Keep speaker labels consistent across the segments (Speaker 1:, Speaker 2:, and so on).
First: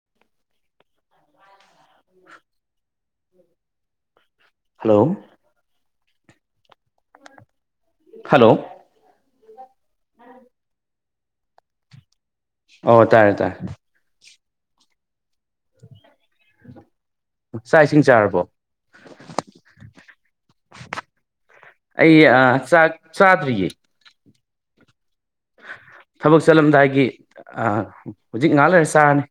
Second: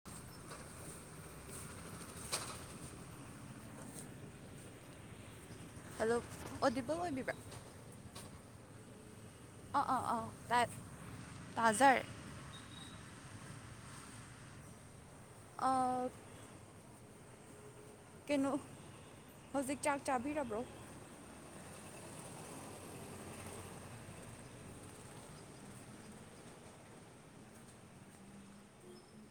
Speaker 1: [inaudible]
Speaker 2: Hello
Speaker 1: ꯑꯗꯣ audible ꯑꯣꯏꯕꯤꯕ꯭ꯔꯥ
Speaker 2: hello
Speaker 1: ꯑꯥ ꯑꯥ ꯑꯥ ꯇꯥ ꯇꯖꯔꯦ
Speaker 2: ꯑꯣ ꯇꯥꯏꯦ ꯇꯥꯏꯔꯦ
Speaker 1: ꯑ
Speaker 2: [inaudible] ꯆꯥꯏꯁꯤꯡ ꯆꯥꯏ
Speaker 1: ꯀꯩꯅꯣ ꯍꯧꯖꯤꯛ ꯆꯥꯛ ꯆꯥꯕꯤꯔꯕ꯭ꯔꯣ
Speaker 2: ꯑꯩ ꯆꯥꯛ ꯆꯥꯗ꯭ꯔꯤꯌꯦ ꯊꯕꯛ ꯆꯠꯂꯝꯗꯥꯏꯒꯤ ꯍꯧꯖꯤꯛ ꯉꯥꯏꯍꯥꯛ ꯂꯩꯔ ꯆꯥꯔꯅꯤ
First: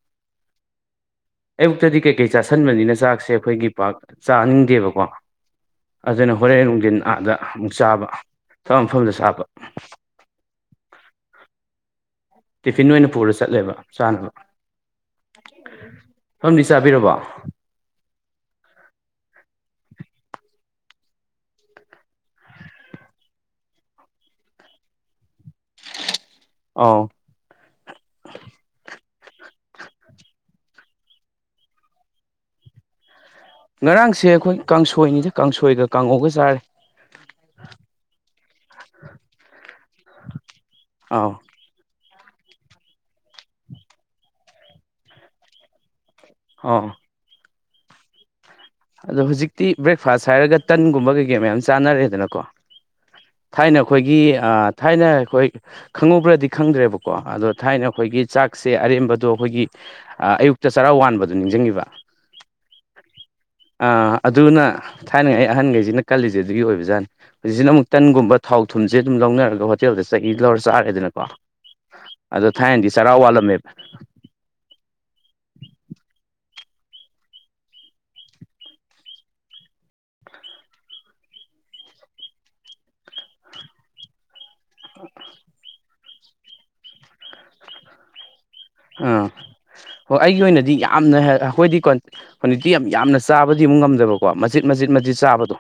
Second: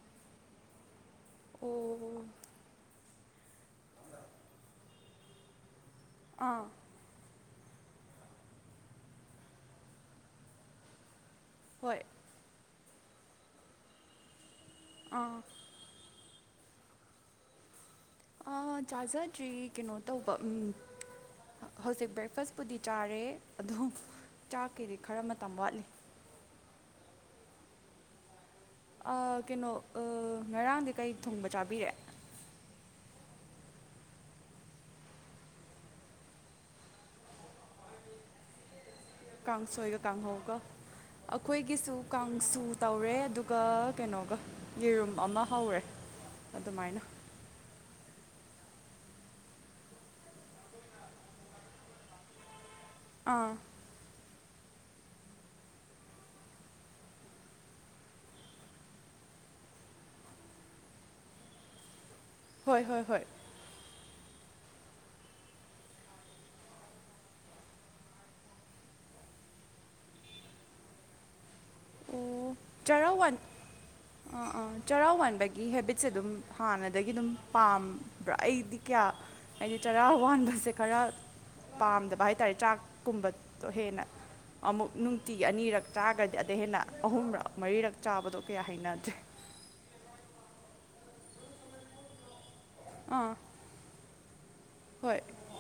Speaker 2: ꯑꯌꯨꯛꯇꯗꯤ
Speaker 1: ꯑꯣ
Speaker 2: ꯀꯩ ꯀꯩ ꯆꯥꯁꯟꯕꯅꯤꯅ ꯆꯥꯛꯁꯦ ꯑꯩꯈꯣꯏꯒꯤ ꯄꯥꯛ ꯆꯥꯅꯤꯡꯗꯦꯕꯀꯣ ꯑꯗꯨꯅ
Speaker 1: ꯑꯥ
Speaker 2: ꯍꯣꯔꯦꯟ ꯅꯨꯡꯊꯤꯟ ꯑꯥꯗ ꯑꯃꯨꯛ ꯆꯥꯕ ꯊꯕꯛ ꯃꯐꯝꯗ ꯆꯥꯕ
Speaker 1: ꯍꯣꯏ
Speaker 2: ꯇꯤꯐꯤꯟ ꯑꯣꯏꯅ ꯄꯨꯔ ꯆꯠꯂꯦꯕ ꯆꯥꯅꯕ
Speaker 1: ꯑꯥ
Speaker 2: ꯁꯣꯝꯗꯤ ꯆꯥꯕꯤꯔꯕꯣ
Speaker 1: ꯆꯥꯖꯗꯔ꯭ꯤ ꯀꯩꯅꯣ ꯇꯧꯕ ꯍꯧꯖꯤꯛ ꯕ꯭ꯔꯦꯛꯐꯥꯁꯄꯨꯗꯤ ꯆꯥꯔꯦ ꯑꯗꯨꯝ ꯆꯥꯛꯀꯗꯤ ꯈꯔ ꯃꯇꯝ ꯋꯥꯠꯂꯤ
Speaker 2: ꯑ
Speaker 1: ꯀꯩꯅꯣ ꯉꯔꯥꯡꯗꯤ ꯀꯩ ꯊꯨꯡꯕ ꯆꯥꯕꯤꯔꯦ
Speaker 2: ꯉꯔꯥꯡꯁꯦ ꯑꯩꯈꯣꯏ ꯀꯥꯡꯁꯣꯏꯅꯤꯗ ꯀꯥꯡꯁꯣꯏꯒ ꯀꯥꯡꯉꯧꯒ ꯆꯥꯔꯦ
Speaker 1: ꯀꯥꯡꯁꯣꯏꯒ ꯀꯥꯡꯍꯧꯒ
Speaker 2: ꯑꯧ
Speaker 1: ꯑꯩꯈꯣꯏꯒꯤꯁꯨ ꯀꯥꯡꯁꯨ ꯇꯧꯔꯦ ꯑꯗꯨꯒ ꯀꯩꯅꯣꯒ ꯌꯦꯔꯨꯝ ꯑꯃ ꯍꯧꯔꯦ
Speaker 2: ꯑꯧ
Speaker 1: ꯑꯗꯨꯃꯥꯏꯅ
Speaker 2: ꯑꯗꯣ ꯍꯧꯖꯤꯛꯇꯤ ꯕ꯭ꯔꯦꯛꯐꯥꯁ ꯍꯥꯏꯔꯒ ꯇꯟꯒꯨꯝꯕ ꯀꯩꯀꯩ ꯃꯌꯥꯝ ꯆꯥꯅꯔꯦꯗꯅꯀꯣ
Speaker 1: ꯑꯥ
Speaker 2: ꯊꯥꯏꯅ ꯑꯩꯈꯣꯏꯒꯤ ꯊꯥꯏꯅ ꯑꯩꯈꯣꯏ ꯈꯪꯍꯧꯕ꯭ꯔꯗꯤ ꯈꯪꯗ꯭ꯔꯦꯕꯀꯣ ꯑꯗꯣ ꯊꯥꯏꯅ ꯑꯩꯈꯣꯏꯒꯤ ꯆꯥꯛꯁꯦ ꯑꯔꯦꯝꯕꯗꯣ ꯑꯩꯈꯣꯏꯒꯤ ꯑꯌꯨꯛꯇ ꯆꯔꯥ ꯋꯥꯟꯕꯗꯨꯣ ꯅꯤꯡꯁꯤꯡꯉꯕ
Speaker 1: ꯍꯣꯏ ꯍꯣꯏ ꯍꯣꯏ
Speaker 2: ꯑꯥ ꯑꯗꯨꯅ ꯊꯥꯏꯅꯉꯩ ꯑꯩ ꯑꯍꯟꯈꯩꯁꯤꯅ ꯀꯜꯂꯤꯁꯦ ꯑꯗꯨꯒꯤ ꯑꯣꯏꯕꯖꯥꯠꯅꯤ ꯍꯧꯖꯤꯛꯁꯤꯅ ꯑꯃꯨꯛ ꯇꯟꯒꯨꯝꯕ ꯊꯥꯎ ꯊꯨꯝꯁꯦ ꯑꯗꯨꯝ ꯂꯧꯅꯔꯒ ꯍꯣꯇꯦꯜꯗ ꯆꯍꯤ ꯂꯧꯔ ꯆꯥꯔꯦꯗꯅꯀꯣ ꯑꯗꯣ
Speaker 1: ꯑꯣ
Speaker 2: ꯊꯥꯏꯗꯤ
Speaker 1: ꯆꯔꯥ
Speaker 2: ꯆꯔꯥꯎ
Speaker 1: ꯋꯥꯟ
Speaker 2: ꯋꯥꯠꯂꯝꯃꯦꯕ
Speaker 1: ꯑꯥ ꯑꯥ ꯆꯩꯔꯥꯎ ꯋꯥꯟꯕꯒꯤ ꯍꯦꯕꯤꯠꯁꯦ ꯑꯗꯨꯝ ꯍꯥꯟꯅꯗꯒꯤ ꯑꯗꯨꯝ ꯄꯥꯝꯕ꯭ꯔꯥ ꯑꯩꯗꯤ ꯀꯌꯥ ꯍꯥꯏꯗꯤ ꯇꯔꯥ ꯋꯥꯟꯕꯁꯦ ꯈꯔ ꯄꯥꯝꯗꯕ ꯍꯥꯏꯇꯥꯔꯦ ꯆꯥꯛꯀꯨꯝꯕꯗꯣ ꯍꯦꯟꯅ ꯑꯃꯨꯛ ꯅꯨꯡꯇꯤꯒꯤ ꯑꯅꯤꯔꯛ ꯆꯥꯔꯒꯗꯤ ꯑꯗ ꯍꯦꯟꯅ ꯑꯍꯨꯝꯔꯛ ꯃꯔꯤꯔꯛ ꯆꯥꯕꯗꯣ ꯀꯌꯥ ꯍꯩꯅꯗ꯭ꯔꯦ
Speaker 2: ꯑꯥ ꯍꯣꯏ ꯑꯩꯒꯤ ꯑꯣꯏꯅꯗꯤ ꯌꯥꯝꯅ ꯑꯩꯈꯣꯏꯗꯤ ꯀꯣꯟ ꯍꯧꯖꯤꯛꯇꯤ ꯌꯥꯝ ꯌꯥꯝꯅ
Speaker 1: ꯑꯥ
Speaker 2: ꯆꯥꯕꯗꯤ ꯑꯃꯨꯛ ꯉꯝꯗꯕꯀꯣ ꯃꯆꯖꯤꯠ ꯃꯆꯤꯠ ꯃꯆꯤꯠ
Speaker 1: ꯍꯣꯏ
Speaker 2: ꯆꯥꯕꯗꯣ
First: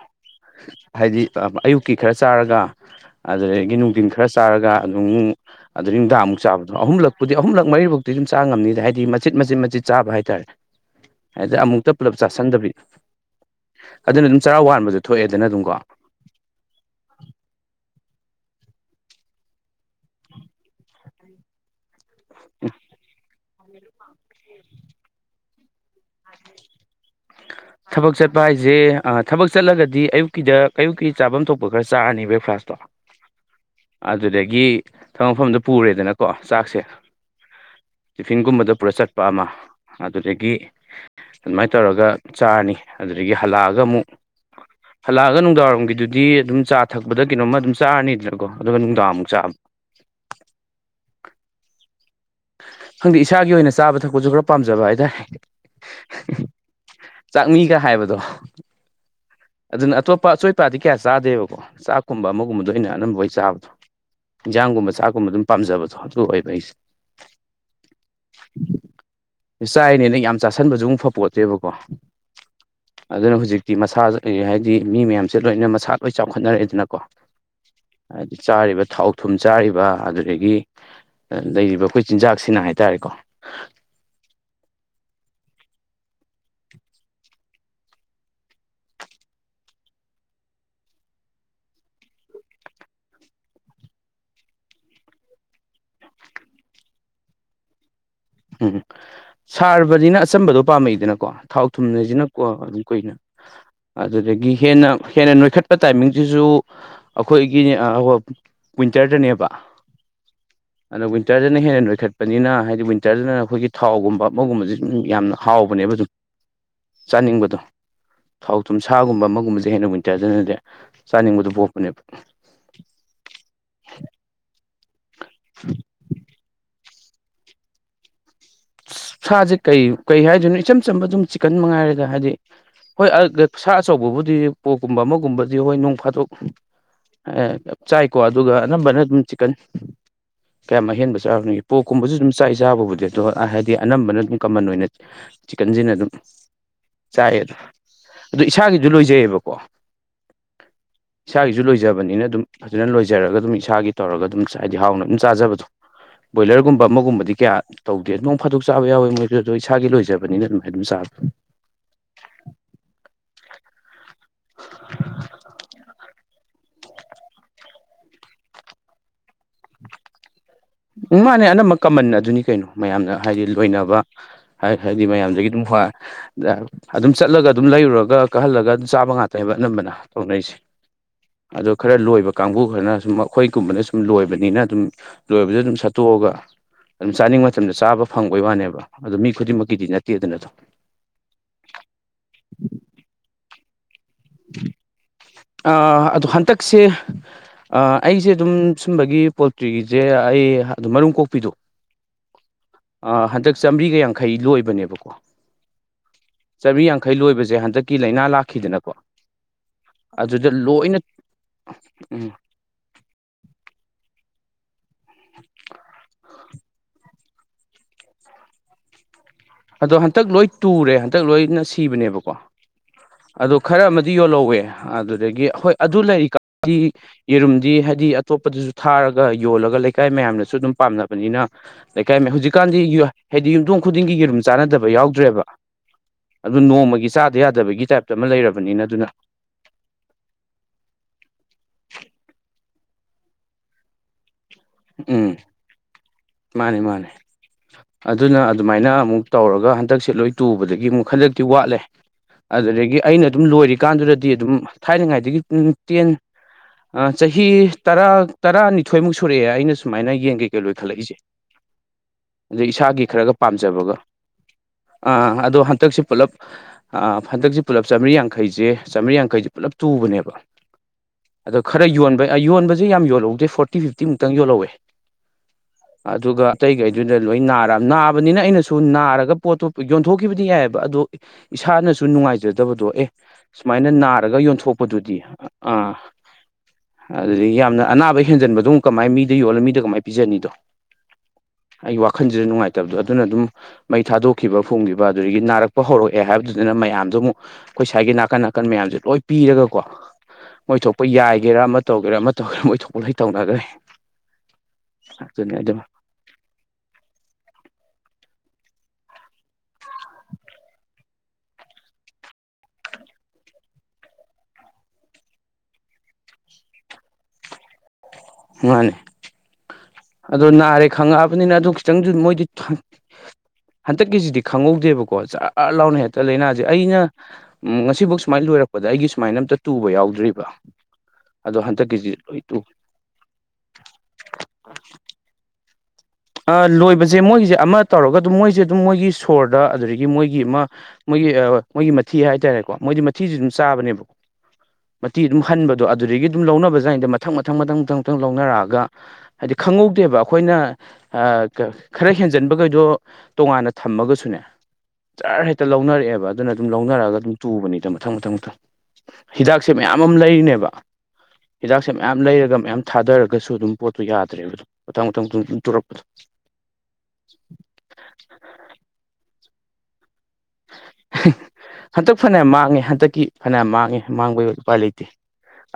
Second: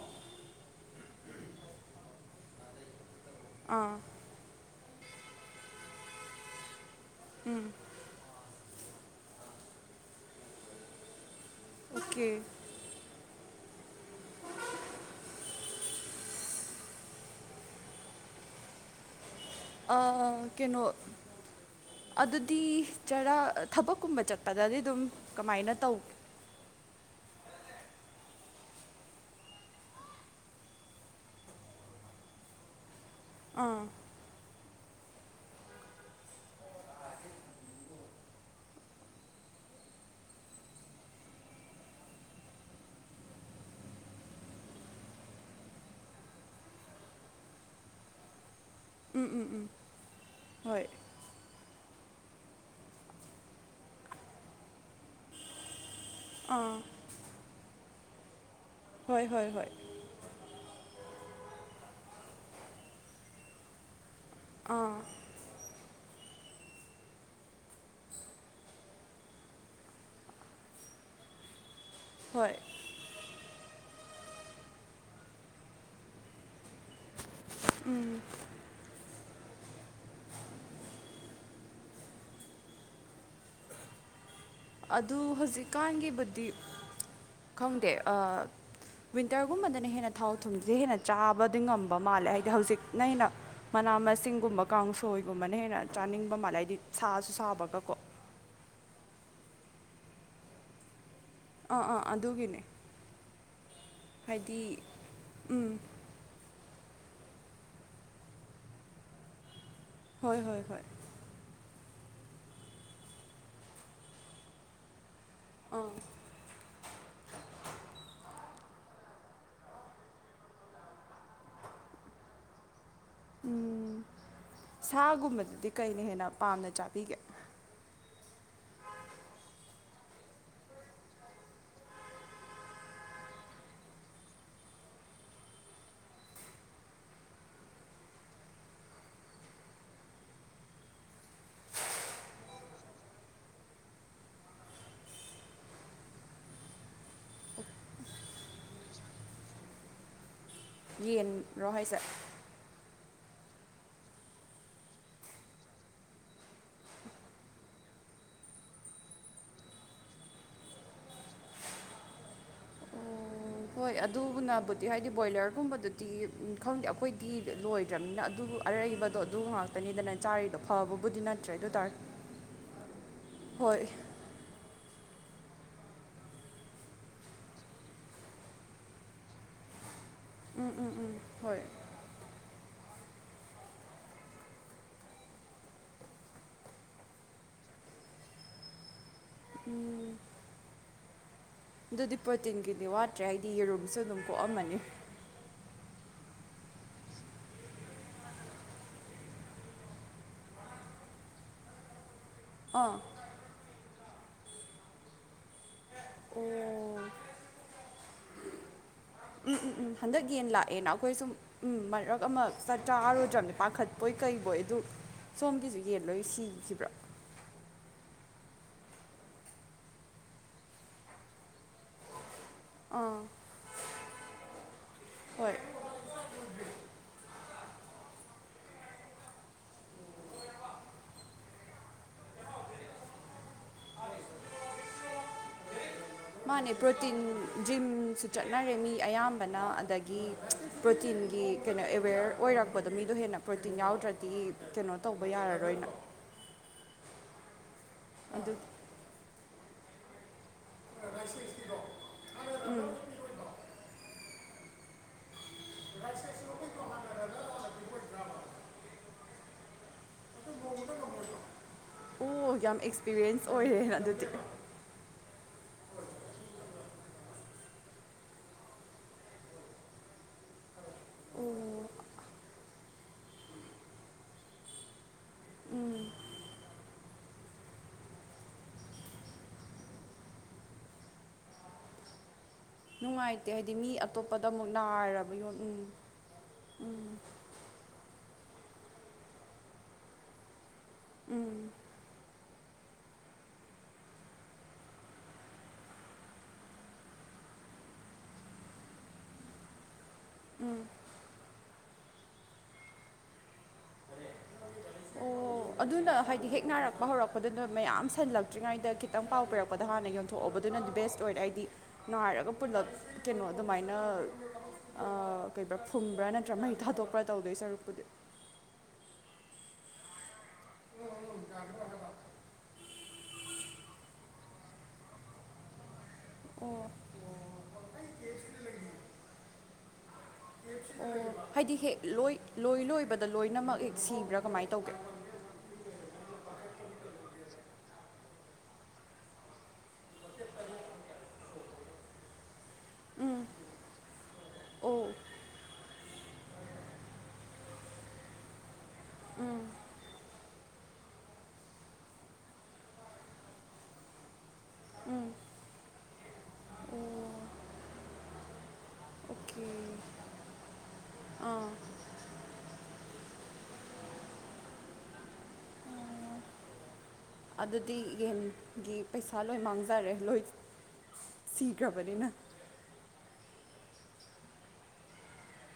Speaker 2: ꯍꯥꯏꯗꯤ ꯑꯌꯨꯛꯀꯤ ꯈꯔ ꯆꯥꯔꯒ ꯑꯗꯨꯗꯒꯤ
Speaker 1: ꯑꯥ
Speaker 2: ꯅꯨꯡꯊꯤꯟ ꯈꯔ ꯆꯥꯔꯒ ꯑꯗꯨꯝ ꯑꯗꯩ ꯅꯨꯡꯗꯥꯡꯃꯨꯛ ꯆꯥꯕꯗꯨꯅ ꯑꯍꯨꯝꯂꯛꯄꯨꯗꯤ ꯑꯍꯨꯝꯂꯛ ꯃꯐꯨ ꯇꯨꯤ ꯑꯗꯨꯝ ꯆ ꯉꯝꯅꯤꯗ ꯍꯥꯏꯗꯤ ꯃꯆꯤꯦꯠ ꯃꯆꯦꯠ ꯃꯆꯦꯠ ꯆꯥꯕ ꯍꯥꯏꯇꯥꯔꯦ ꯍꯥꯏꯗꯤ ꯑꯃꯨꯛꯇ ꯄꯨꯜꯂꯞ
Speaker 1: ꯑꯣꯀꯦ
Speaker 2: ꯆꯥꯥꯁꯟꯗꯕꯤ ꯑꯗꯨꯅ ꯑꯗꯨꯝ ꯆꯔꯥ ꯋꯥꯟꯥꯟꯕꯁꯨ ꯊꯣꯛꯑꯦꯗꯅ ꯑꯗꯨꯝ ꯀꯣ
Speaker 1: ꯀꯩꯅꯣ ꯑꯗꯨꯗꯤ ꯆꯔꯥ ꯊꯕꯛꯀꯨꯝꯕ ꯆꯠꯄꯗꯗꯤ ꯑꯗꯨꯝ ꯀꯃꯥꯏꯅ ꯇꯧ ꯍ [inaudible]
Speaker 2: ꯊꯕꯛ ꯆꯠꯄ ꯍꯥꯏꯁꯦ ꯊꯕꯛ ꯆꯠꯂꯒꯗꯤ ꯑꯌꯨꯛꯀꯤꯗ ꯑꯌꯨꯛꯀꯤ ꯆꯥꯐꯝ ꯊꯣꯛꯄ ꯈꯔ ꯆꯥꯔꯅꯤ ꯕ꯭ꯔꯦꯛꯐꯥꯁꯇꯣ
Speaker 1: ꯑꯥ
Speaker 2: ꯑꯗꯨꯗꯒꯤ ꯊꯕꯛꯐꯝꯗ ꯄꯨꯔꯦꯗꯅꯀꯣ ꯆꯥꯛꯁꯦ ꯇꯤꯐꯤꯟꯒꯨꯝꯕꯗ ꯄꯨꯔꯥ ꯆꯠꯄ ꯑꯃ ꯑꯗꯨꯗꯒꯤ ꯑꯗꯨꯃꯥꯏꯅ ꯇꯧꯔꯒ ꯆꯥꯔꯅꯤ ꯑꯗꯨꯗꯒꯤ ꯍꯜꯂꯛꯑꯒ ꯑꯃꯨꯛ ꯍꯜꯂꯛꯑꯒ ꯅꯨꯡꯗꯥꯡꯏꯔꯝꯒꯤꯗꯨꯗꯤ ꯑꯗꯨꯝ ꯆꯥ ꯊꯛꯄꯗ ꯀꯩꯅꯣꯝꯃ ꯑꯗꯨꯝ ꯆꯥꯔꯅꯤꯗ ꯑꯗꯨ
Speaker 1: ꯎꯝ ꯎꯝ ꯎꯝ ꯍꯣꯏ
Speaker 2: ꯍꯪꯗꯤꯦ ꯏꯁꯥꯒꯤ ꯑꯣꯏꯅ ꯆꯥꯕ ꯊꯛꯄꯁꯨ ꯈꯔ ꯄꯥꯝꯖꯕ ꯍꯥꯏꯇꯥꯔꯦ
Speaker 1: ꯑꯥ
Speaker 2: ꯆꯥꯛꯅꯤꯒ ꯍꯥꯏꯕꯗꯣ
Speaker 1: ꯍꯣꯏ ꯍꯣꯏ ꯍꯣꯏ
Speaker 2: ꯑꯗꯨꯅ ꯑꯇꯣꯞꯄ ꯑꯆꯣꯏ ꯑꯄꯥꯗꯤ ꯀꯌꯥ ꯆꯥꯗꯦꯕꯀꯣ ꯆꯥꯛꯀꯨꯝꯕ ꯑꯃꯒꯨꯝꯕꯗ ꯑꯣꯏꯅ ꯑꯅꯝꯕꯒꯤ ꯆꯥꯕꯗꯣ ꯌꯦꯟꯖꯥꯡꯒꯨꯝꯕ ꯆꯥꯛꯀꯨꯝꯕ ꯑꯗꯨꯝ ꯄꯥꯝꯖꯕꯗꯣ ꯑꯗꯨ ꯑꯣꯏꯕ ꯑꯩꯁꯦ ꯆꯥꯏꯅꯦ ꯅꯪ ꯌꯥꯝ ꯆꯥꯁꯟꯕꯁꯨ ꯑꯃꯨꯛ ꯐꯄꯣꯠꯇꯦꯕꯀꯣ
Speaker 1: ꯍꯣꯏ
Speaker 2: ꯑꯗꯨꯅ ꯍꯧꯖꯤꯛꯇꯤ ꯃꯁꯥ ꯀ ꯍꯥꯏꯗꯤ ꯃꯤ ꯃꯌꯥꯝꯁꯦ ꯂꯣꯏꯅ ꯃꯁꯥ ꯂꯣꯏ ꯆꯥꯎꯈꯠꯅꯔꯦꯗꯅꯀꯣ ꯍꯥꯏꯗꯤ ꯆꯥꯔꯤꯕ ꯊꯥꯎ ꯊꯨꯝ ꯆꯥꯔꯤꯕ ꯑꯗꯨꯗꯒꯤ ꯂꯩꯔꯤꯕ ꯑꯩꯈꯣꯏ ꯆꯤꯟꯖꯥꯛꯁꯤꯅ ꯍꯥꯏꯇꯥꯔꯦꯀꯣ
Speaker 1: ꯑꯗꯨ ꯍꯧꯖꯤꯛꯀꯥꯟꯒꯤꯕꯨꯗꯤ ꯈꯪꯗꯦ ꯋꯤꯟꯇꯔꯒꯨꯝꯕꯗꯅ ꯍꯦꯟꯅ ꯊꯥꯎ ꯊꯨꯝꯁꯦ ꯍꯦꯟꯅ ꯆꯥꯕꯗꯤ ꯉꯝꯕ ꯃꯥꯜꯂꯦ ꯍꯥꯏꯗꯤ ꯍꯧꯖꯤꯛꯅ ꯍꯦꯟꯅ ꯃꯅꯥ ꯃꯁꯤꯡꯒꯨꯝꯕ ꯀꯥꯡꯁꯣꯏꯒꯨꯝꯕꯅ ꯍꯦꯟꯅ ꯆꯥꯅꯤꯡꯕ ꯃꯥꯜꯂꯦ ꯍꯥꯏꯗꯤ ꯁꯥꯁꯨ ꯁꯥꯕꯒ ꯀꯣ
Speaker 2: ꯎꯝ ꯁꯥꯔꯕꯅꯤꯅ ꯑꯆꯝꯕꯗꯣ ꯄꯥꯝꯃꯛꯏꯗꯅꯀꯣ ꯊꯥꯎ
Speaker 1: ꯑꯥ ꯑꯥ
Speaker 2: ꯊꯨꯝꯅꯁꯤꯅꯀꯣ
Speaker 1: ꯑꯗꯨꯒꯤꯅꯦ
Speaker 2: ꯑꯗꯨ ꯀꯨꯏꯅ ꯑꯗꯨꯗꯒꯤ
Speaker 1: ꯍꯥꯏꯗꯤ
Speaker 2: ꯍꯦꯟꯅ ꯍꯦꯟꯅ ꯅꯣꯏꯈꯠꯄ
Speaker 1: ꯎꯝ
Speaker 2: ꯇꯥꯏꯃꯤꯡ ꯁꯤꯁꯨ ꯑꯩꯈꯣꯏꯒꯤ ꯀ꯭ꯋꯤꯟꯇꯔꯗꯅꯦꯕ
Speaker 1: ꯍꯣꯏ ꯍꯣꯏ ꯍꯣꯏ
Speaker 2: ꯑꯗꯣ ꯋꯤꯟꯇꯔꯗꯅ ꯍꯦꯟꯅ ꯅꯣꯏꯈꯠꯄꯅꯤꯅ ꯍꯥꯏꯗꯤ ꯋꯤꯟꯇꯔꯗꯅ ꯑꯩꯈꯣꯏꯒꯤ ꯊꯥꯎꯒꯨꯝꯕ ꯃꯒꯨꯝꯕꯁꯦ ꯁꯨꯝ ꯌꯥꯝꯅ ꯍꯥꯎꯕꯅꯦꯕ ꯑꯗꯨ ꯆꯥꯅꯤꯡꯕꯗꯣ ꯊꯥꯎ ꯊꯨꯝꯁꯥꯒꯨꯝꯕ ꯑꯃꯒꯨꯝꯕꯁꯦ ꯍꯦꯟꯅ ꯋꯤꯟꯇꯔꯗꯅꯗꯤ ꯆꯥꯅꯤꯡꯕꯗꯣ ꯄꯣꯛꯄꯅꯦꯕ
Speaker 1: ꯎꯝ ꯁꯥꯒꯨꯝꯕꯗꯨꯗꯤ ꯀꯩꯅ ꯍꯦꯟꯅ ꯄꯥꯝꯅ ꯆꯥꯕꯤꯒꯦ
Speaker 2: ꯁꯥꯁꯦ ꯀꯩ ꯀꯩ ꯍꯥꯏꯗꯣꯏꯅꯣ ꯏꯆꯝ ꯆꯝꯕ ꯑꯗꯨꯝ ꯆꯤꯛꯀꯟ ꯃꯉꯥꯏꯔꯒ ꯍꯥꯏꯗꯤ ꯍꯣꯏ ꯁꯥ ꯑꯆꯧꯕꯕꯨꯗꯤ ꯄꯣꯛꯀꯨꯝꯕ ꯑꯃꯒꯨꯝꯕꯗꯤ ꯍꯣꯏ ꯅꯣꯡ ꯐꯥꯗꯣꯛ ꯑꯦ ꯆꯥꯏꯀꯣ ꯑꯗꯨꯒ ꯑꯅꯝꯕꯅ ꯑꯗꯨꯝ ꯆꯤꯛꯀꯟ ꯀꯌꯥꯝ ꯑꯍꯦꯟꯕ ꯆꯥꯕꯅꯤꯒꯦ ꯄꯣꯛꯀꯨꯝꯕꯁꯨ ꯑꯗꯨꯝ ꯆꯥꯛ ꯆꯥꯕꯕꯨꯗꯤ ꯑꯗꯣ ꯍꯥꯏꯗꯤ ꯑꯅꯝꯕꯅ ꯑꯗꯨꯝ ꯀꯃꯟ ꯑꯣꯏꯅ ꯆꯤꯛꯀꯟꯁꯤꯅ ꯑꯗꯨꯝ ꯆꯥꯏꯌꯦ ꯑꯗꯣ ꯑꯗꯨ ꯏꯁꯥꯒꯤꯗꯨ ꯂꯣꯏꯖꯩꯑꯕꯀꯣ ꯏꯁꯥꯒꯤꯁꯨ
Speaker 1: ꯌꯦꯟꯔꯣ ꯍꯥꯏꯁꯦ
Speaker 2: ꯂꯣꯏꯖꯕꯅꯤꯅ ꯑꯗꯨꯝ ꯑꯗꯨꯖꯅ ꯂꯣꯏꯖꯔꯒ ꯑꯗꯨꯝ ꯏꯁꯥꯒꯤ ꯇꯧꯔꯒ ꯑꯗꯨꯝ ꯍꯥꯏꯗꯤ ꯍꯥꯎꯅ ꯑꯗꯨꯝ ꯆꯥꯖꯕꯗꯣ ꯕꯣꯏꯂꯔꯒꯨꯝꯕ ꯑꯃꯒꯨꯝꯕꯗꯤ ꯀꯌꯥ ꯇꯧ ꯑꯣꯦ ꯑꯗꯨꯝ ꯐꯗꯣꯛ ꯆꯥꯕ ꯌꯥꯎꯋꯦ ꯃꯣꯏꯗꯨ ꯑꯗꯣ ꯏꯁꯥꯒꯤ ꯂꯣꯏꯖꯕꯅꯤ ꯑꯗꯨꯝ ꯑꯗꯨꯝ ꯆꯥꯕꯗꯣ
Speaker 1: ꯑꯣ ꯍꯣꯏ ꯑꯗꯨꯅꯕꯨꯗꯤ ꯍꯥꯏꯗꯤ ꯕꯣꯏꯂꯔꯒꯨꯝꯕꯗꯨꯗꯤ ꯈꯪꯗꯦ ꯑꯩꯈꯣꯏꯗꯤ ꯂꯣꯏ ꯑꯣꯏ꯭ꯔꯕꯅꯤꯅ ꯑꯗꯨ ꯑꯔꯩꯕꯗꯣ ꯑꯗꯨ ꯉꯥꯏ ꯅꯤꯗꯅ ꯆꯥꯔꯤꯗꯣ ꯐꯕ
Speaker 2: ꯎ ꯃꯥꯅꯦ ꯑꯅꯝꯕ ꯀꯃꯟ ꯑꯗꯨꯅꯤ ꯀꯩꯅꯣ ꯃꯌꯥꯝꯅ ꯍꯥꯏꯗꯤ
Speaker 1: ꯍꯣꯏ
Speaker 2: ꯂꯣꯏꯅꯕ ꯍꯥꯏ ꯍꯥꯏꯗꯤ ꯃꯌꯥꯝꯗꯒꯤꯗꯒꯤ ꯑꯗꯨꯝ ꯋꯥ ꯑꯗꯨꯝ ꯆꯠꯂꯒ ꯑꯗꯨꯝ ꯂꯩꯔꯨꯔꯒ ꯀꯛꯍꯜꯂꯒ ꯑꯗꯨ ꯆꯥꯕ ꯉꯥꯛꯇꯅꯦꯕ ꯑꯅꯝꯕꯅ ꯇꯧꯅꯩꯁꯦ
Speaker 1: ꯍꯣꯏ
Speaker 2: ꯑꯣ ꯈꯔ ꯂꯣꯏꯕ ꯀꯥꯡꯕꯨ ꯈꯔꯅ ꯁꯨꯝ ꯑꯩꯈꯣꯏꯒꯨꯝꯕꯅ ꯁꯨꯝ ꯂꯣꯏꯕꯅꯤꯅ ꯑꯗꯨꯝ ꯂꯣꯏꯕꯗ ꯑꯗꯨꯝ ꯁꯠꯇꯣꯛꯑꯒ ꯑꯗꯨꯝ ꯆꯥꯅꯤꯡꯕ ꯃꯇꯝꯗ ꯆꯥꯕ ꯐꯪꯕꯩ ꯋꯥꯅꯦꯕ ꯑꯗꯨ ꯃꯤ ꯈꯨꯗꯤꯡꯃꯛꯀꯤꯗꯤ ꯅꯠꯇꯦ ꯑꯗꯨꯅꯗꯣ
Speaker 1: ꯑꯗꯨꯗꯤ ꯄ꯭ꯔꯣꯇꯤꯟꯒꯤꯗꯤ ꯋꯥꯠꯇ꯭ꯔꯦ ꯍꯥꯏꯗꯤ ꯌꯦꯔꯨꯝꯁꯨ ꯑꯗꯨꯝ ꯄꯣꯛꯑꯝꯃꯅꯤ
Speaker 2: ꯑꯗꯨꯗ ꯍꯟꯗꯛꯁꯦ ꯑꯩꯁꯦ ꯑꯗꯨꯝ ꯁꯨꯝꯕꯒꯤ ꯄꯣꯜꯇ꯭ꯔꯤꯒꯤꯁꯦ ꯑꯩ ꯑꯗꯨ ꯃꯔꯨꯝ ꯀꯣꯛꯄꯤꯗꯣ
Speaker 1: ꯑꯥ ꯑꯣ
Speaker 2: ꯍꯟꯗꯛ ꯆꯥꯃꯔꯤꯒ ꯌꯥꯡꯈꯩ ꯂꯣꯏꯕꯗꯣ
Speaker 1: ꯑꯣ
Speaker 2: ꯆꯝꯔꯤ ꯌꯥꯡꯈꯩ ꯂꯣꯏꯕꯁꯦ ꯍꯟꯗꯛꯀꯤ ꯂꯥꯏꯅꯥ ꯂꯥꯛꯈꯤꯗꯅꯀꯣ
Speaker 1: ꯎꯝ ꯎꯝ ꯎꯝ ꯍꯟꯗꯛ ꯌꯦꯟ
Speaker 2: ꯑꯗꯨꯗ
Speaker 1: ꯂꯥꯛꯑꯦꯅ
Speaker 2: ꯂꯣꯏꯅ
Speaker 1: ꯑꯩꯈꯣꯏꯁꯨ ꯎꯝ ꯃꯔꯛ
Speaker 2: ꯎꯝ
Speaker 1: ꯑꯃ ꯆꯥꯔꯨꯗ꯭ꯔꯕꯅꯦ ꯄꯥꯈꯠꯄꯣꯏ ꯀꯩꯕꯣꯏ ꯑꯗꯨ ꯁꯣꯝꯒꯤꯁꯨ ꯌꯦꯟ ꯂꯣꯏ ꯁꯤꯈꯤꯕ꯭ꯔꯥ
Speaker 2: ꯑꯗꯣ ꯍꯟꯇꯛ ꯂꯣꯏ ꯇꯨꯔꯦ ꯍꯟꯗꯛ ꯂꯣꯏꯅ ꯁꯤꯕꯅꯦꯕꯀꯣ ꯑꯗꯣ ꯈꯔ ꯑꯃꯗꯤ ꯌꯣꯜꯍꯧꯋꯦ ꯑꯗꯨꯗꯒꯤ ꯍꯣꯏ ꯑꯗꯨ ꯂꯩꯔꯤꯀꯥꯟꯒꯤ ꯌꯦꯔꯨꯝꯗꯤ ꯍꯥꯏꯗꯤ ꯑꯇꯣꯞꯄꯗꯁꯨ ꯊꯥꯔꯒ ꯌꯣꯜꯂꯒ ꯂꯩꯀꯥꯏ ꯃꯌꯥꯝꯅꯁꯨ ꯑꯗꯨꯝ ꯄꯥꯝꯅꯕꯅꯤꯅ ꯂꯩ ꯀꯥꯏ ꯍꯧꯖꯤꯛꯀꯥꯟꯗꯤ ꯍꯥꯏꯗꯤ ꯌꯨꯝꯊꯣꯡ ꯈꯨꯗꯤꯡꯒꯤ ꯌꯦꯨꯔꯨꯝ ꯆꯥꯟꯅꯗꯕ ꯌꯥꯎꯗ꯭ꯔꯦꯕ ꯑꯗꯨ
Speaker 1: ꯃꯥꯅꯦ
Speaker 2: ꯅꯣꯡꯃꯒꯤ
Speaker 1: ꯄ꯭ꯔꯣꯇꯤꯟ
Speaker 2: ꯆꯥꯗ ꯌꯥꯗꯕꯒꯤ ꯇꯥꯏꯞꯇ
Speaker 1: ꯖꯤꯝꯁꯨ
Speaker 2: ꯑꯃ
Speaker 1: ꯆꯠꯅꯔꯦ
Speaker 2: ꯂꯩꯔꯕꯅꯤꯅ
Speaker 1: ꯃꯤ
Speaker 2: ꯑꯗꯨꯅ
Speaker 1: ꯑꯌꯥꯝ ꯅ ꯑꯗꯒꯤ ꯄ꯭ꯔꯣꯇꯤꯟꯒꯤ ꯀꯩꯅꯣ ꯑꯦꯋꯦꯌꯔ ꯑꯣꯏꯔꯛꯄꯗꯣ ꯃꯤꯗꯣ ꯍꯦꯟꯅ ꯄ꯭ꯔꯣꯇꯤꯟ ꯌꯥꯎꯗ꯭ꯔꯗꯤ ꯀꯩꯅꯣ ꯇꯧꯕ
Speaker 2: ꯎꯝ
Speaker 1: ꯌꯥꯔꯔꯣꯏꯕ
Speaker 2: ꯃꯥꯅꯦ ꯃꯥꯅꯦ ꯑꯗꯨꯅ
Speaker 1: ꯑꯗꯨ
Speaker 2: ꯑꯗꯨꯃꯥꯏꯅ ꯑꯃꯨꯛ ꯇꯧꯔꯒ ꯍꯟꯗꯛꯁꯦ ꯂꯣꯏ ꯇꯨꯕꯗꯒꯤ ꯒꯤ ꯍꯟꯗꯛꯇꯤ ꯋꯥꯠꯂꯦ ꯑꯗꯨꯗꯒꯤ ꯑꯩꯅ ꯑꯗꯨꯝ ꯂꯣꯏꯔꯤꯀꯥꯟꯗꯨꯗꯗꯤ ꯑꯗꯨꯝ ꯊꯥꯏꯅꯉꯥꯏꯗꯒꯤ ꯇꯦꯟ ꯑꯃꯥ ꯆꯍꯤ ꯇꯔꯥ ꯇꯔꯥꯅꯤꯊꯣꯏꯃꯨꯛ ꯁꯨꯔꯛꯑꯦ ꯑꯩꯅ ꯁꯨꯃꯥꯏꯅ ꯌꯦꯡꯒꯦ ꯀꯩ ꯀꯩ ꯂꯣꯏ ꯈꯠꯂꯛꯏꯁꯦ
Speaker 1: ꯑꯣ
Speaker 2: ꯑꯗꯩ
Speaker 1: ꯌꯥꯝ
Speaker 2: ꯏꯁꯥꯒꯤ ꯈꯔꯒ
Speaker 1: ꯑꯦꯛꯁꯄꯤꯔꯤꯌꯦꯟꯁ
Speaker 2: ꯄꯥꯝꯖꯕꯒ
Speaker 1: ꯑꯣꯏꯔꯦꯅ ꯑꯗꯨꯗꯤ
Speaker 2: ꯑꯥ ꯑꯗꯣ ꯍꯟꯗꯛꯁꯦ ꯄꯨꯜꯂꯞ ꯍꯟꯗꯛꯁꯦ ꯄꯨꯂꯞ ꯆꯥꯝꯔꯤ ꯌꯥꯡꯈꯩꯖꯦ ꯆꯥꯝꯃꯔꯤ ꯌꯥꯡꯈꯩꯖꯦ ꯄꯨꯂꯞ ꯇꯨꯕꯅꯦꯕ ꯑꯗꯣ ꯈꯔ ꯌꯣꯟꯕ ꯌꯣꯟꯕꯁꯦ ꯌꯥꯝ ꯌꯣꯜꯍꯧꯗꯦ ꯐꯣꯔꯇꯤ ꯐꯤꯐꯇꯤ ꯃꯨꯛꯇꯪ ꯌꯣꯜꯍꯧꯋꯦ꯫
Speaker 1: ꯎꯝ
Speaker 2: ꯑꯗꯨꯒ ꯑꯇꯩꯒꯩꯗꯨꯗ ꯂꯣꯏ ꯅꯥꯔ ꯅꯥꯕꯅꯤꯅ ꯑꯩꯅꯁꯨ ꯅꯥꯔꯒ ꯄꯣꯠꯇꯣ ꯌꯣꯟꯊꯣꯛꯈꯤꯕꯗꯤ ꯌꯥꯏꯕ ꯑꯗꯣ ꯏꯁꯥꯅꯁꯨ ꯅꯨꯡꯉꯥꯏꯖꯗꯕꯗꯣ ꯑꯦ
Speaker 1: ꯅꯨꯡꯉꯥꯏꯇꯦ ꯍꯥꯏꯗꯤ ꯃꯤ
Speaker 2: ꯁꯨꯃꯥꯏꯅ ꯅꯥꯔꯒ
Speaker 1: ꯑꯇꯣꯞꯄꯗ ꯑꯃꯨꯛ
Speaker 2: ꯌꯣꯟꯊꯣꯛꯄꯗꯨꯗꯤ
Speaker 1: ꯅꯥꯔꯕ ꯌꯣꯟ ꯎꯝ
Speaker 2: ꯑꯥ ꯑꯗꯨꯗꯒꯤ ꯌꯥꯝꯅ ꯑꯅꯥꯕ ꯍꯦꯟꯖꯟꯕꯗꯨ ꯑꯃꯨꯛ ꯀꯃꯥꯏ ꯃꯤꯗ ꯌꯣꯜꯂꯣ ꯃꯤꯗ ꯀꯃꯥꯏꯅ ꯄꯤꯖꯅꯤꯗꯣ ꯑꯩ ꯋꯥꯈꯜꯁꯤꯗ ꯅꯨꯡꯉꯥꯏꯇꯕꯗꯣ ꯑꯗꯨꯅ ꯑꯗꯨꯝ ꯃꯩ ꯊꯥꯗꯣꯛꯈꯤꯕ ꯐꯨꯝꯈꯤꯕ ꯑꯗꯨꯗꯒꯤ ꯅꯥꯔꯛꯄ ꯍꯧꯔꯛꯑꯦ ꯍꯥꯏꯕꯗꯨꯗꯅ ꯃꯌꯥꯝꯗꯨ ꯑꯃꯨꯛ ꯑꯩꯈꯣꯏ ꯁ꯭ꯋꯥꯥꯏꯒꯤ ꯅꯥꯀꯟ ꯅꯥꯀꯟ ꯃꯌꯥꯝꯁꯦ ꯂꯣꯏ ꯄꯤꯔꯒꯀꯣ ꯃꯣꯏ ꯊꯣꯛꯄ ꯌꯥꯏꯒꯦꯔꯥ ꯑꯃ ꯇꯧꯒꯦꯔꯥ ꯑꯃ ꯇꯧꯒꯦꯔꯥ ꯃꯣꯏ ꯊꯣꯛꯄ ꯂꯣꯏ ꯇꯧꯅꯈ꯭ꯔꯦ ꯑꯗꯨꯅꯤ
Speaker 1: ꯑꯣ
Speaker 2: ꯑꯗꯨꯝ
Speaker 1: ꯑꯗꯨꯅ ꯍꯥꯏꯗꯤ ꯍꯦꯛ ꯅꯥꯔꯛ ꯍꯧꯔꯛꯄꯗꯨꯅ ꯃꯌꯥꯝ ꯁꯜꯂꯛꯇ꯭ꯔꯤꯉꯩꯗ ꯈꯤꯇꯪ ꯄꯥꯎ ꯄꯤꯔꯛꯄꯗ ꯍꯥꯟꯅ ꯌꯣꯟꯊꯣꯛꯑꯕꯗꯨꯅꯗꯤ ꯕꯦꯁ ꯑꯣꯏꯔꯦ ꯑꯩꯗꯤ ꯥꯅꯔꯒ ꯄꯨꯂꯞ ꯀꯩꯅꯣ ꯑꯗꯨꯃꯥꯏꯅ ꯑꯃꯥ ꯀꯩꯕ ꯐꯨꯝꯕ꯭ꯔꯥ ꯅꯠꯇ꯭ꯔꯥ ꯃꯩ ꯊꯥꯗꯣꯛꯄ꯭ꯔꯥ ꯇꯧꯗꯣꯏ ꯁꯔꯨꯛꯄꯨꯗꯤ
Speaker 2: ꯃꯥꯅꯦ ꯑꯗꯣ ꯅꯥꯔꯦ ꯈꯪꯉꯛꯑꯕꯅꯤꯅ ꯑꯗꯨ ꯈꯤꯇꯪꯗꯤ ꯃꯣꯏꯗꯤ ꯍꯟꯗꯛꯀꯤꯁꯤꯗꯤ ꯈꯪꯍꯧꯗꯦꯕꯀꯣ ꯆꯔ ꯂꯥꯎꯅ ꯍꯦꯛꯇ ꯂꯥꯏꯅꯥꯁꯦ ꯑꯩꯅ ꯎ ꯉꯁꯤꯐꯥꯎ ꯁꯨꯃꯥꯏꯅ ꯂꯣꯏꯔꯛꯄꯗ ꯑꯩꯒꯤ ꯁꯨꯃꯥꯏꯅ ꯑꯝꯇ ꯇꯨꯕ ꯌꯥꯎꯗ꯭ꯔꯤ
Speaker 1: ꯑꯣ ꯍꯥꯏꯗꯤ ꯍꯦꯛ
Speaker 2: ꯇꯨ
Speaker 1: ꯂꯣꯏ ꯂꯣꯏꯕꯗ ꯂꯣꯏꯅꯃꯛ ꯍꯦꯛ ꯁꯤꯕ꯭ꯔꯥ ꯀꯃꯥꯏꯅ ꯇꯧꯒꯦ꯫
Speaker 2: ꯑ ꯂꯣꯏꯕꯁꯦ ꯃꯣꯏꯒꯤꯁꯦ ꯑꯃ ꯇꯧꯔꯒ ꯑꯗꯨꯝ ꯃꯣꯏꯁꯦ ꯑꯗꯨꯝ ꯃꯣꯏꯒꯤ ꯁꯣꯔꯗ ꯑꯗꯨꯗꯒꯤ ꯃꯣꯏꯒꯤ ꯑꯃ ꯃꯣꯏꯒꯤ ꯃꯊꯤ ꯍꯥꯏꯇꯥꯔꯦꯀꯣ ꯃꯣꯏꯗꯤ ꯃꯊꯤꯖꯨ ꯑꯗꯨꯝ ꯆꯥꯕꯅꯦꯕꯀꯣ
Speaker 1: ꯑꯣ
Speaker 2: ꯃꯊꯤ ꯑꯗꯨꯝ ꯍꯟꯕꯗꯣ ꯑꯗꯨꯗꯒꯤ ꯑꯗꯨꯝ ꯂꯧꯅꯕꯖꯥꯟꯅꯤꯗ ꯃꯊꯪ ꯃꯊꯪ ꯃꯊꯪ ꯃꯊꯪ ꯂꯧꯅꯔꯛꯑꯒ ꯍꯥꯏꯗꯤ ꯈꯪꯍꯧꯗꯦꯕ ꯑꯩꯈꯣꯏꯅ ꯑ ꯈꯔ ꯍꯦꯟꯖꯟꯕꯒꯩꯗꯣ ꯇꯣꯉꯥꯟꯅ ꯊꯝꯃꯒꯁꯨꯅꯦ ꯆꯔ ꯍꯦꯛꯇ ꯂꯧꯅꯔꯛꯑꯦꯕ ꯑꯗꯨꯅ ꯑꯗꯨꯝ
Speaker 1: ꯑꯣ
Speaker 2: ꯂꯧꯅꯔꯒ ꯑꯗꯨꯝ ꯇꯨꯕꯅꯤꯗ ꯃꯊꯪ ꯃꯊꯪ ꯃꯊꯪ
Speaker 1: ꯑꯣꯀꯦ
Speaker 2: ꯍꯤꯗꯥꯛꯁꯦ ꯃꯌꯥꯝ ꯑꯃ ꯂꯩꯔꯤꯅꯦꯕ
Speaker 1: ꯑꯥ
Speaker 2: ꯍꯤꯗꯥꯛꯁꯦ ꯃꯌꯥꯝ ꯂꯩꯔꯒ ꯃꯌꯥꯝ ꯊꯥꯗꯔꯒꯁꯨ ꯑꯗꯨꯝ ꯄꯣꯠꯇꯨ ꯌꯥꯗ꯭ꯔꯦꯕ ꯑꯗꯨ ꯃꯊꯪ ꯃꯊꯪ ꯃꯊꯪ ꯇꯨꯔꯛꯄꯗꯣ
Speaker 1: ꯑꯗꯨꯗꯤ ꯌꯦꯟꯒꯤ ꯄꯩꯁꯥ ꯂꯣꯏ ꯃꯥꯡꯖꯔꯦ ꯂꯣꯏ
Speaker 2: ꯍꯟꯗꯛ
Speaker 1: ꯁꯤꯈ꯭ꯔꯕꯅꯤꯅ
Speaker 2: ꯐꯅꯌꯥꯝ ꯃꯥꯡꯉꯦ ꯍꯟꯗꯛꯀꯤ ꯐꯅꯌꯥꯝ ꯃꯥꯡꯉꯦ ꯃꯥꯡꯕꯗꯣ ꯎꯄꯥꯏ ꯂꯩꯇꯦ꯫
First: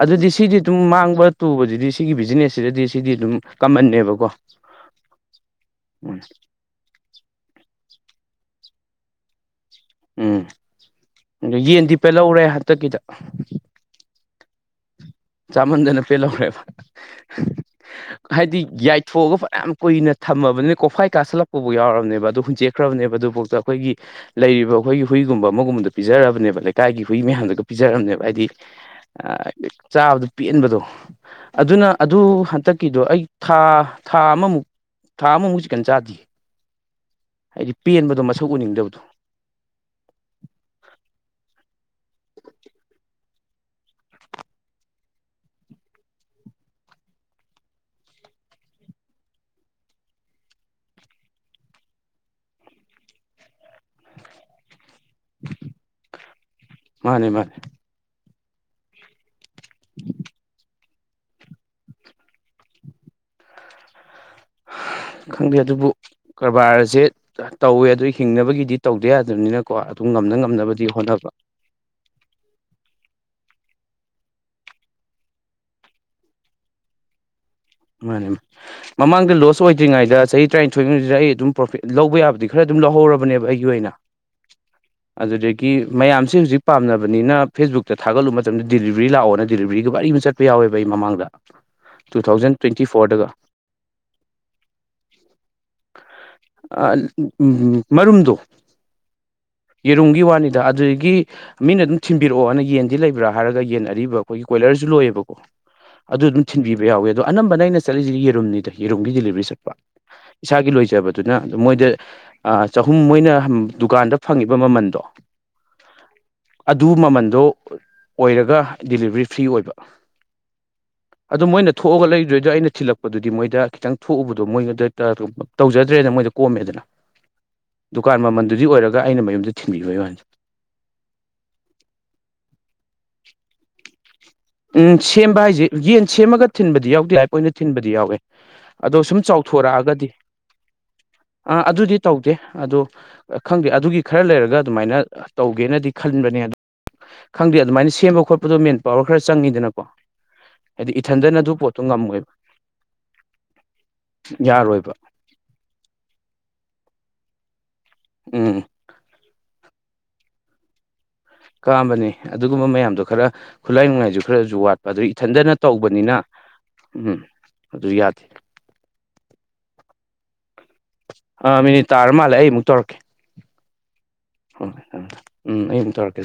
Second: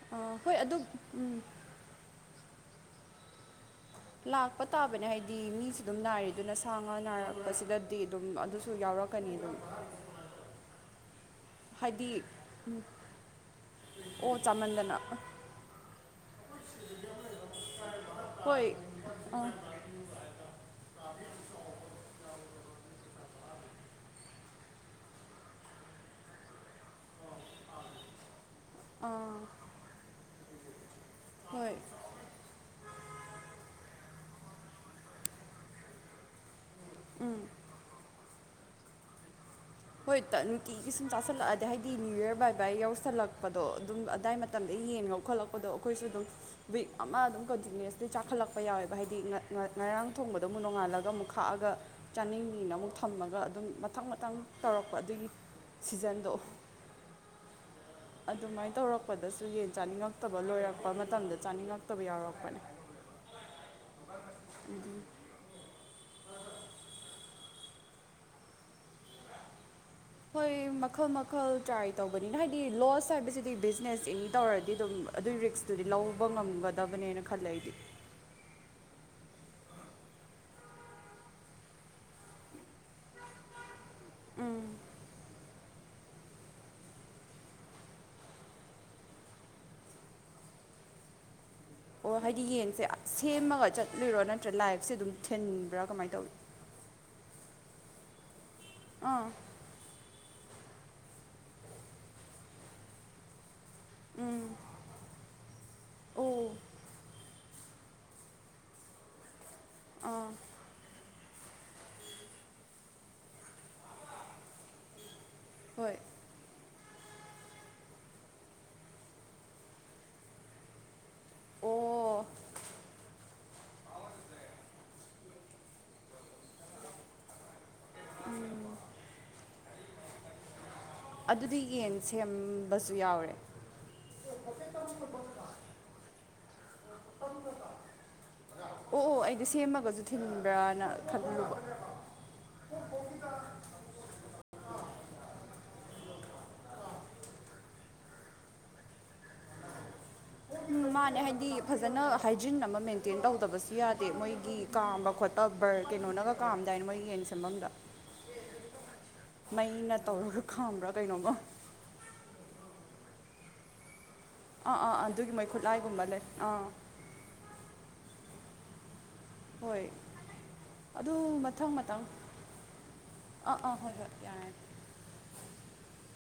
Speaker 2: ꯑꯗꯨꯗꯤ
Speaker 1: ꯑꯥ,
Speaker 2: ꯁꯤꯗꯤ
Speaker 1: ꯍꯣꯏ ꯑꯗꯨ
Speaker 2: ꯑꯗꯨꯝ ꯃꯥꯡꯕ ꯇꯨꯕꯗꯨꯗꯤ ꯁꯤꯒꯤ ꯕꯤꯖꯤꯅꯦꯁꯁꯤꯗꯗꯤ ꯁꯤꯗꯤ ꯑꯗꯨꯝ ꯀꯝꯃꯟꯅꯦ
Speaker 1: ꯂꯥꯛꯄ ꯇꯥꯕꯅꯦ ꯍꯥꯏꯗꯤ ꯃꯤꯁꯨ ꯑꯗꯨꯝ ꯅꯥꯔꯦ ꯑꯗꯨꯅ ꯁꯥꯥꯡ ꯉꯥ ꯅꯥꯏꯔꯛꯄꯁꯤꯗꯗꯤ ꯑꯗꯨꯝ ꯑꯗꯨꯁꯨ ꯌꯥꯎꯔꯛꯀꯅꯤ ꯑꯗꯨꯝ
Speaker 2: ꯎꯝ ꯑꯗꯨ ꯌꯦꯟꯗꯤ
Speaker 1: ꯍꯥꯏꯗꯤ
Speaker 2: ꯄꯦꯜꯍꯧꯔꯦ ꯍꯟꯇꯛꯀꯤꯗ
Speaker 1: ꯑꯣ ꯆꯥꯃꯟꯗꯅ
Speaker 2: ꯆꯥꯃꯟꯗꯅ ꯄꯦꯜꯍꯧꯔꯦꯕ ꯍꯥꯏꯗꯤ
Speaker 1: ꯍꯣꯏ
Speaker 2: ꯌꯥꯏꯊꯣꯛꯑꯒ ꯐꯅꯌꯥꯝ ꯀꯨꯏꯅ ꯊꯝꯃꯕꯅꯤꯅ ꯀꯣꯐꯥꯏ ꯀꯥꯁꯜꯂꯛꯄ ꯐꯥꯎ ꯌꯥꯎꯔꯕꯅꯦꯕ ꯑꯗꯨ ꯍꯨꯟꯁꯦꯛꯈ꯭ꯔꯕꯅꯦꯕ ꯑꯗꯨꯐꯥꯎꯗ ꯑꯩꯈꯣꯏꯒꯤ ꯂꯩꯔꯤꯕ ꯑꯩꯈꯣꯏꯒꯤ ꯍꯨꯏꯒꯨꯝꯕ ꯑꯃꯒꯨꯝꯕꯗ ꯄꯤꯖꯔꯕꯅꯦꯕ ꯂꯩꯀꯥꯏꯒꯤ ꯍꯨꯏ ꯃꯌꯥꯝꯗ ꯄꯤꯖꯔꯝꯅꯦꯕ ꯍꯥꯏꯗꯤ ꯆꯥꯕꯗ ꯄꯦꯟꯕꯗꯣ
Speaker 1: ꯍꯣꯏ
Speaker 2: ꯑꯗꯨꯅ ꯑꯗꯨ ꯍꯟꯇꯛꯀꯤꯗꯣ ꯑꯩ ꯊꯥ ꯊꯥ ꯑꯃꯃꯨꯛ ꯊꯥ ꯑꯃꯃꯨꯛ ꯆꯤꯛꯀꯟ ꯆꯥꯗꯦꯌ ꯍꯥꯏꯗꯤ ꯄꯦꯟꯕꯗꯣ ꯃꯁꯛ ꯎꯅꯤꯡꯗꯕꯗꯣ
Speaker 1: ꯍꯣꯏ ꯇꯟ ꯅꯨꯡꯇꯤꯒꯤ ꯁꯨꯝ ꯆꯥꯥꯁꯜꯂꯛ ꯑꯗꯤ ꯍꯥꯏꯗꯤ ꯅꯤꯌꯨ ꯌꯔ ꯕꯥꯏ ꯕꯥꯏ ꯌꯧꯁꯜꯂꯛꯄꯗꯣ ꯑꯗꯨꯝ ꯑꯗꯥꯏ ꯃꯠ ꯃꯇꯝꯗꯩ ꯌꯦꯟ ꯉꯧꯈꯠꯂꯛꯄꯗꯣ ꯑꯩꯈꯣꯏꯁꯨ ꯑꯗꯨꯝ ꯋꯤꯛ ꯑꯃ ꯑꯗꯨꯝ ꯀꯟꯇꯤꯅ꯭ꯨꯁꯂꯤ ꯆꯥꯈꯠꯂꯛꯄ ꯌꯥꯎꯋꯦꯕ ꯍꯥꯏꯗꯤ ꯉꯥ ꯉꯥ ꯉꯥꯔꯥꯡ ꯊꯣꯡꯕꯗꯣ ꯑꯃꯨꯛ ꯅꯣꯡꯉꯥꯜꯂꯒ ꯑꯃꯨꯛ ꯈꯥꯛꯑꯒ ꯆꯥꯅꯤꯡꯅꯤꯅ ꯑꯃꯨꯛ ꯊꯝꯃꯒ ꯑꯗꯨꯝ ꯃꯊꯪ ꯃꯊꯪ ꯇꯧꯔꯛꯄ ꯑꯗꯨꯒꯤ ꯁꯤꯖꯟꯗꯣ
Speaker 2: ꯃꯥꯅꯦ ꯃꯥꯅꯦ
Speaker 1: ꯑꯗꯨꯃꯥꯏꯅ ꯇꯧꯔꯛ ꯄꯗꯁꯨ ꯌꯦꯟ ꯆꯥꯅꯤꯡꯉꯛꯇꯕ ꯂꯣꯏꯔꯛꯄ ꯃꯇꯝꯗ ꯆꯥꯅꯤꯡꯉꯛꯇꯕ ꯌꯥꯎꯔꯛꯄꯅꯦ
Speaker 2: ꯈꯪꯗꯦ ꯑꯗꯨꯕꯨ ꯀꯔꯕꯥꯔꯑꯖꯦ ꯇꯧꯋꯦ ꯑꯗꯨ ꯍꯤꯡꯅꯕꯒꯤꯗꯤ ꯇꯧꯗ ꯌꯥꯗꯕꯅꯤꯅꯀꯣ ꯑꯗꯨꯝ ꯉꯝꯅ
Speaker 1: ꯍꯣꯏ
Speaker 2: ꯉꯝꯅꯕꯗꯤ
Speaker 1: ꯃꯈꯜ
Speaker 2: ꯍꯣꯠꯅꯕ
Speaker 1: ꯃꯈꯜ ꯇ꯭ꯔꯥꯏ ꯇꯧꯕꯅꯤꯅ ꯍꯥꯏꯗꯤ ꯂꯣꯁ ꯍꯥꯏꯕꯁꯤꯗꯤ ꯕꯤꯖꯤꯅꯦꯁ ꯑꯦꯅꯤ ꯇꯧꯔꯗꯤ ꯑꯗꯨꯝ ꯑꯗꯨꯏ ꯔꯤꯛꯁ ꯗꯨꯨꯗꯤ ꯂꯧꯕ ꯉꯝꯒꯗꯕꯅꯦꯅ ꯈꯜꯂꯦ ꯑꯩꯗꯤ
Speaker 2: ꯃꯥꯅꯦ ꯃꯥ ꯃꯃꯥꯡꯗ ꯂꯣꯁ ꯑꯣꯏꯗ꯭ꯔꯤꯉꯩꯗ ꯆꯍꯤ ꯇꯔꯥꯅꯤꯊꯣꯏꯃꯨꯖꯤꯗ ꯑꯩ ꯑꯗꯨꯝ ꯄ꯭ꯔꯣꯐꯤꯠ ꯂꯧꯕ ꯌꯥꯕꯗꯤ ꯈꯔ ꯑꯗꯨꯝ ꯂꯧꯍꯧꯔꯕꯅꯦꯕ ꯑꯩꯒꯤ ꯑꯣꯏꯅ ꯑꯗꯨꯗꯒꯤ ꯀꯤ ꯃꯌꯥꯝꯁꯦ ꯍꯧꯖꯤꯛ ꯄꯥꯝꯅꯕꯅꯤꯅ ꯐꯦꯁꯕꯨꯛꯇ ꯊꯥꯒꯠꯂꯨꯕ ꯃꯇꯝꯗ ꯗꯤꯂꯤꯕꯔꯤ ꯂꯥꯛꯑꯣꯅ ꯗꯤꯂꯤꯕꯔꯤꯒ ꯋꯥꯔꯤ ꯑꯩꯅ ꯆꯠ ꯄꯌꯥꯎꯋꯦꯕ ꯑꯩ ꯃꯃꯥꯡꯗ
Speaker 1: ꯑꯣ
Speaker 2: ꯇꯨ
Speaker 1: ꯍꯥꯏꯗꯤ
Speaker 2: ꯊꯥꯎꯖꯟ
Speaker 1: ꯌꯦꯟꯁꯦ
Speaker 2: ꯇ꯭ꯋꯦꯟꯇꯤ ꯐꯣꯔꯗꯒ
Speaker 1: ꯁꯦꯝꯃꯒ ꯆꯠꯂꯣꯏꯔꯣ ꯅꯠꯇ꯭ꯔꯒ ꯂꯥꯏꯐꯁꯦ ꯑꯗꯨꯝ ꯊꯤꯟꯕ꯭ꯔꯥ ꯀꯃꯥꯏ ꯇꯧꯏ
Speaker 2: ꯑꯥ ꯑꯥ ꯎꯝ ꯃꯔꯨꯝꯗꯣ
Speaker 1: ꯑꯥ
Speaker 2: ꯌꯦꯔꯨꯝꯒꯤ ꯋꯥꯅꯤꯗ ꯑꯗꯨꯗꯒꯤ ꯃꯤꯅ ꯑꯗꯨꯝ ꯊꯤꯟꯕꯤꯔꯛꯑꯣꯅ ꯌꯦꯟꯗꯤ ꯂꯩꯕ꯭ꯔꯥ ꯍꯥꯏꯔꯒ ꯌꯦꯟ ꯑꯔꯤꯕ ꯑꯩꯈꯣꯏꯒꯤ ꯀꯣꯏꯂꯔꯁꯨ ꯂꯣꯏꯑꯦꯕꯀꯣ ꯑꯗꯨ
Speaker 1: ꯑꯣ
Speaker 2: ꯑꯗꯨꯝ ꯊꯤꯟꯕꯤꯕ ꯌꯥꯎꯋꯦ ꯑꯗꯣ ꯑꯅꯝꯕꯅ ꯑꯩꯅ ꯆꯠꯂꯤꯁꯤꯗꯤ ꯌꯦꯔꯨꯝꯅꯤꯗ ꯌꯦꯔꯨꯝꯒꯤ ꯗꯤꯂꯤꯕꯔꯤ ꯆꯠꯄ
Speaker 1: ꯑꯥ
Speaker 2: ꯏꯁꯥꯒꯤ ꯂꯣꯏꯖꯕ ꯗꯨꯅ ꯃꯣꯏꯗ ꯑꯥ ꯆꯍꯨꯝ ꯃꯣꯏꯅ ꯗꯨꯀꯥꯟꯗ ꯐꯪꯉꯤꯕ ꯃꯃꯥꯟꯗꯣ
Speaker 1: ꯍꯣꯏ
Speaker 2: ꯑꯗꯨ ꯃꯃꯟꯗꯣ ꯑꯣꯏꯔꯒ ꯗꯤꯂꯤꯕꯔꯤ ꯐ꯭ꯔꯤ ꯑꯣꯏꯕ ꯑꯗꯣ ꯃꯣꯏꯅ
Speaker 1: ꯑꯣ
Speaker 2: ꯊꯣꯛꯑꯒ ꯂꯩꯗꯣꯏꯗꯣ ꯑꯩꯅ ꯊꯤꯜꯂꯛꯄꯗꯨꯗꯤ ꯃꯣꯏꯗ ꯈꯤꯇꯪ ꯊꯣꯛꯎꯕꯗꯣ ꯃꯣꯏꯉꯣꯟꯗ ꯇꯧꯖꯗ꯭ꯔꯦꯗ ꯃꯣꯏꯗ ꯀꯣꯝꯃꯦꯗꯅ ꯗꯨꯀꯥꯟ ꯃꯃꯟꯗꯨꯗꯤ ꯑꯣꯏꯔꯒ ꯑꯩꯅ ꯃꯌꯨꯝꯗ ꯊꯤꯟꯕꯤꯕꯩ ꯋꯥꯅꯤ
Speaker 1: ꯑꯗꯨꯗꯤ ꯌꯦꯟ ꯁꯦꯝꯕꯁꯨ ꯌꯥꯎꯔꯦ
Speaker 2: ꯎꯝ ꯁꯦꯝꯕ ꯍꯥꯏꯁꯦ ꯌꯦꯟ ꯁꯦꯝꯃꯒ ꯊꯤꯟꯕꯗꯤ ꯌꯥꯎꯗꯦ ꯂꯥꯏꯞ ꯑꯣꯏꯅ ꯊꯤꯟꯕꯗꯤ ꯌꯥꯎꯋꯦ
Speaker 1: ꯑꯣ
Speaker 2: ꯑꯗꯣ
Speaker 1: ꯑꯣ
Speaker 2: ꯁꯨꯝ
Speaker 1: ꯑꯩꯗꯤ ꯁꯦꯝꯃꯒꯁꯨ
Speaker 2: ꯆꯥꯎꯊꯣꯔꯛꯑꯒꯗꯤ
Speaker 1: ꯊꯤꯟꯕ꯭ꯔꯥꯅ ꯈꯜꯂꯨꯕ
Speaker 2: ꯑꯥ ꯑꯗꯨꯗꯤ ꯇꯧꯗꯦ ꯑꯗꯣ ꯈꯪꯗꯦ ꯑꯗꯨꯒꯤ ꯈꯔ ꯂꯩꯔꯒ ꯑꯗꯨꯃꯥꯏꯅ ꯇꯧꯒꯦꯅꯗꯤ ꯈꯟꯕꯅꯦ ꯑꯥ ꯈꯪꯗꯦ ꯑꯗꯨꯃꯥꯏꯅ ꯁꯦꯝꯕ ꯈꯣꯠꯄꯗꯣ ꯃꯦꯟ ꯄꯋꯥꯔ ꯈꯔ ꯆꯪꯉꯤꯗꯅꯀꯣ
Speaker 1: ꯎꯝ
Speaker 2: ꯍꯥꯏꯗꯤ
Speaker 1: ꯃꯥꯅꯦ
Speaker 2: ꯏꯊꯟꯗꯅ
Speaker 1: ꯍꯥꯏꯗꯤ
Speaker 2: ꯑꯗꯨ ꯄꯣꯠꯇꯣ
Speaker 1: ꯐꯥꯖꯅ
Speaker 2: ꯉꯝꯃꯣꯏꯕ
Speaker 1: ꯍꯥꯏꯖꯤꯟ ꯑꯃ ꯃꯦꯟꯇꯦꯟ ꯇꯧꯗꯕꯁꯨ ꯌꯥꯗꯦ ꯃꯣꯏꯒꯤ
Speaker 2: ꯌꯥꯔꯣꯏꯕ
Speaker 1: ꯀꯥꯝꯕ ꯈꯣꯠꯄ ꯑꯕꯔ ꯀꯩꯅꯣꯅꯒ ꯀꯥꯝꯗꯥꯏꯅ ꯃꯣꯏ ꯌꯦꯟ ꯁꯦꯝꯕꯝꯗꯣ
Speaker 2: ꯎꯝ
Speaker 1: ꯃꯩꯅ ꯇꯧꯔꯒ ꯈꯥꯝꯕ꯭ꯔꯥ ꯀꯩꯅꯣꯃ
Speaker 2: ꯀꯥꯝꯕꯅꯤ ꯑꯗꯨꯒꯨꯝꯕ ꯃꯌꯥꯝꯗꯣ ꯈꯔ ꯈꯨꯠꯂꯥꯏ ꯅꯨꯡꯉꯥꯏꯁꯨ ꯈꯔꯖꯨ
Speaker 1: ꯑꯥ
Speaker 2: ꯋꯥꯠꯄ
Speaker 1: ꯑꯥ
Speaker 2: ꯑꯗꯨ
Speaker 1: ꯑꯥ ꯑꯗꯨꯒꯤ ꯃꯣꯏ
Speaker 2: ꯏꯊꯟꯗꯅ
Speaker 1: ꯈꯨꯠꯂꯥꯏꯒꯨꯝꯕ
Speaker 2: ꯇꯧꯕꯅꯤꯅ
Speaker 1: ꯂꯩ ꯑꯥ
Speaker 2: ꯎꯝ ꯑꯗꯨ ꯌꯥꯗꯦ
Speaker 1: ꯍꯣꯏ ꯑꯗꯨ
Speaker 2: ꯑꯥ
Speaker 1: ꯃꯊꯪ
Speaker 2: ꯃꯤꯅꯤꯠ
Speaker 1: ꯃꯊꯪ
Speaker 2: ꯇꯥꯔ ꯃꯥꯜꯂꯦ ꯑꯩ ꯑꯃꯨꯛ ꯇꯧꯔꯛꯀꯦ
Speaker 1: ꯑꯥ ꯑꯥ ꯍꯣꯏ ꯍꯣꯏ ꯌꯥꯔꯦ
Speaker 2: ꯍꯣꯏ ꯎꯝ ꯑꯩ ꯑꯃꯨꯛ ꯇꯧꯔꯀ